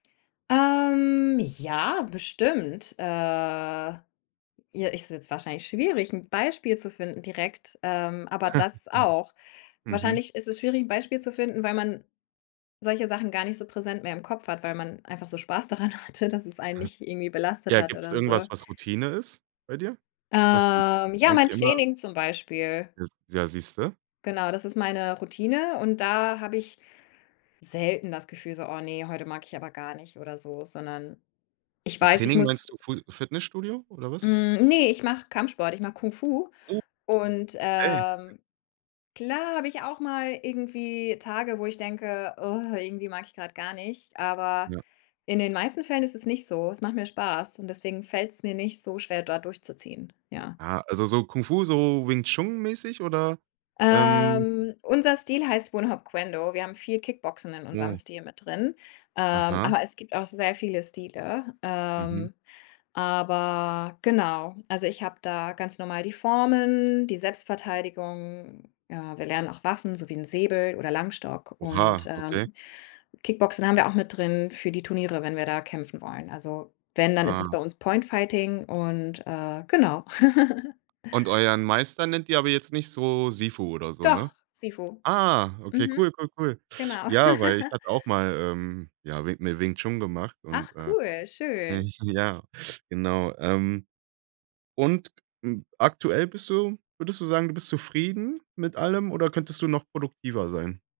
Ähm, ja, bestimmt. Äh, ja, ist jetzt wahrscheinlich schwierig, 'n Beispiel zu finden direkt, ähm, aber das auch. Mhm. Wahrscheinlich ist es schwierig, 'n Beispiel zu finden, weil man solche Sachen gar nicht so präsent mehr im Kopf hat, weil man einfach so Spaß daran hatte, dass es einen Aha. nicht irgendwie belastet Ja, hat gibt's oder so. irgendwas, was Routine ist bei dir? Was du Ähm, ja, eigentlich mein immer Training zum Beispiel. Das ja, siehst du? Genau, das ist meine Routine und da habe ich selten das Gefühl so: „Oh ne, heute mag ich aber gar nicht“, oder so, sondern ich Mit weiß, ich Training muss meinst du Fu Fitnessstudio oder was? Hm, ne, ich mache Kampfsport, ich mache Kung Fu Oh. und, Ey. ähm, klar habe ich auch mal irgendwie Tage, wo ich denke: „Irgendwie mag ich grad gar nicht,“ aber Ja. in den meisten Fällen ist es nicht so. Es macht mir Spaß und deswegen fällt es mir nicht so schwer, dort durchzuziehen, ja. Ah, also, so Kung Fu, so Wing Chun-mäßig oder, ähm Ähm, unser Stil heißt Wun Hop Kuen Do. Wir haben viel Kickboxen in unserem Oh. Stil mit drin, ähm, Aha. aber es gibt auch sehr viele Stile, Mhm. ähm, aber genau. Also, ich habe da ganz normal die Formen, die Selbstverteidigung. Ja, wir lernen auch Waffen, so wie 'n Säbel oder Langstock und, Oha, okay. ähm, Kickboxen haben wir auch mit drin für die Turniere, wenn wir da kämpfen wollen. Also, wenn, dann ist es Ah. bei uns Point Fighting und, äh, genau. Und euren Meister nennt ihr aber jetzt nicht so Sifu oder so, ne? Doch, Sifu. Ah, okay, Mhm. cool, cool, cool. Genau. Ja, weil ich hatte auch mal, ähm, ja, Wing Mi Wing Chun gemacht und, Ach äh, cool, äh, schön. ich ja, genau, ähm, und, hm, aktuell bist du würdest du sagen, du bist zufrieden mit allem oder könntest du noch produktiver sein?